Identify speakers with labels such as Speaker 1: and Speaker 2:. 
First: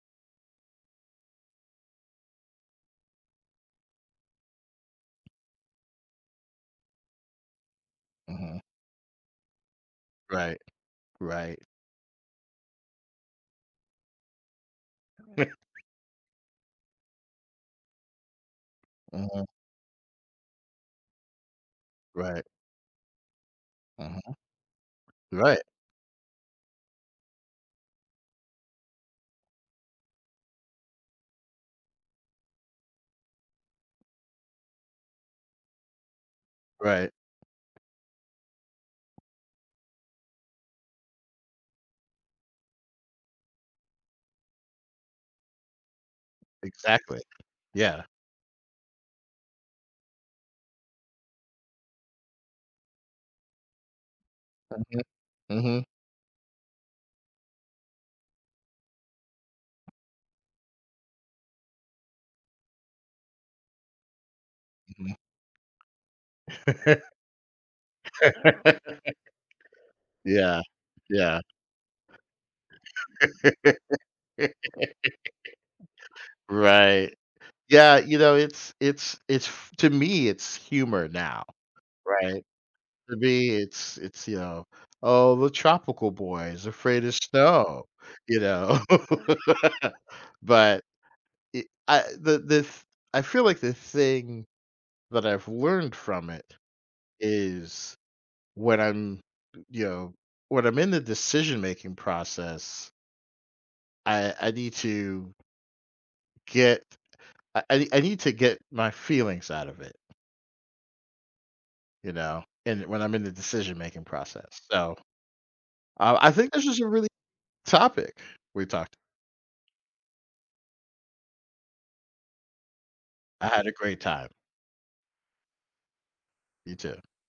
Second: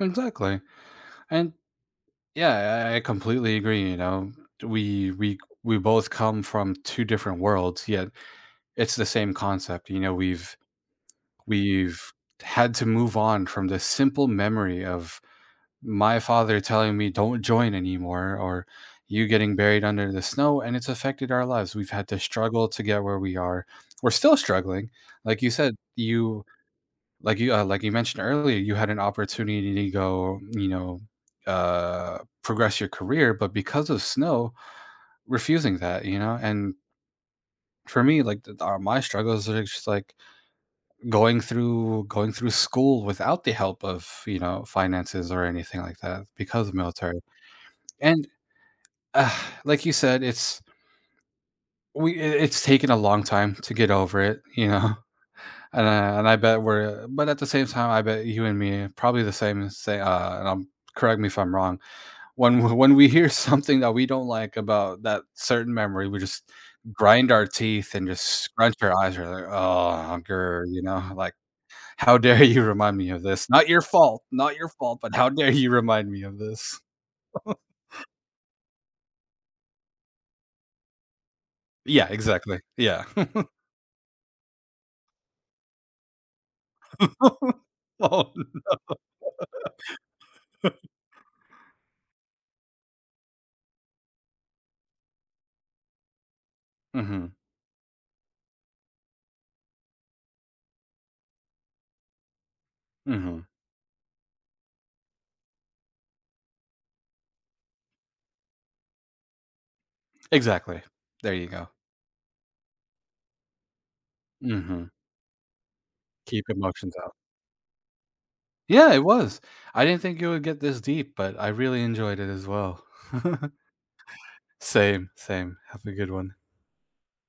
Speaker 1: Exactly, and yeah, I I completely agree, you know, t we've we c we both come from two different worlds, yet,
Speaker 2: Mhm.
Speaker 1: it's the same concept, you know, we've
Speaker 2: Right. Right.
Speaker 1: we've had to move on from this simple memory of my father telling me "Don't join anymore," or you
Speaker 2: Uh-huh.
Speaker 1: getting buried under the snow, and it's affected our lives, we've had to
Speaker 2: Right.
Speaker 1: struggle to get where we are, we're
Speaker 2: Uh-huh.
Speaker 1: still struggling, like
Speaker 2: You're
Speaker 1: you
Speaker 2: right.
Speaker 1: said, you like you, uh like you mentioned earlier, you had an opportunity to go, you know, uh, progress your career, but because of snow refusing that, you know, and
Speaker 2: Right.
Speaker 1: for me, like, the th are my struggles are just like going through going through school without the help of, you know, finances or anything like that because of military,
Speaker 2: Exactly. Yeah.
Speaker 1: and, like you said, it's we i it's taken a long time to get over it, you know?
Speaker 2: Uh-huh. Mhm.
Speaker 1: And I and I bet we're but at the same time, I bet you and me probably the same as say a and I'm correct me if I'm wrong, when w when we hear something that we don't like about that
Speaker 2: Mhm.
Speaker 1: certain memory, we just grind our teeth and just scratch your eyes or there, ah,
Speaker 2: Yeah.
Speaker 1: grrr, you know, like,
Speaker 2: Yeah.
Speaker 1: "How dare you remind me of this? Not your fault. Not your fault, but how dare you remind me of this?"
Speaker 2: Right. Yeah, you know, it's it's it's to me, it's humor, now,
Speaker 1: Yeah.
Speaker 2: right?
Speaker 1: Exactly. Yeah.
Speaker 2: To me it's it's, you know, "Oh, the tropical boy is afraid of snow,"
Speaker 1: Oh, no.
Speaker 2: you know? But, I I the the th I feel like the thing that I've learned from it,
Speaker 1: Mhm.
Speaker 2: is when I'm, you know, when I'm in the decision-making process
Speaker 1: Mhm.
Speaker 2: I I need to get I I nee I need to get my feelings out of it
Speaker 1: Exactly. There you go.
Speaker 2: you know, and when I'm in the decision-making process,
Speaker 1: Mhm.
Speaker 2: so, I w I
Speaker 1: Keep
Speaker 2: think this is a
Speaker 1: emotions
Speaker 2: really
Speaker 1: out.
Speaker 2: topic we
Speaker 1: Yeah,
Speaker 2: talked
Speaker 1: it was. I didn't think you would get this deep, but I really enjoyed it as well.
Speaker 2: I had a great time.
Speaker 1: Same, same. Have a good one.
Speaker 2: You too.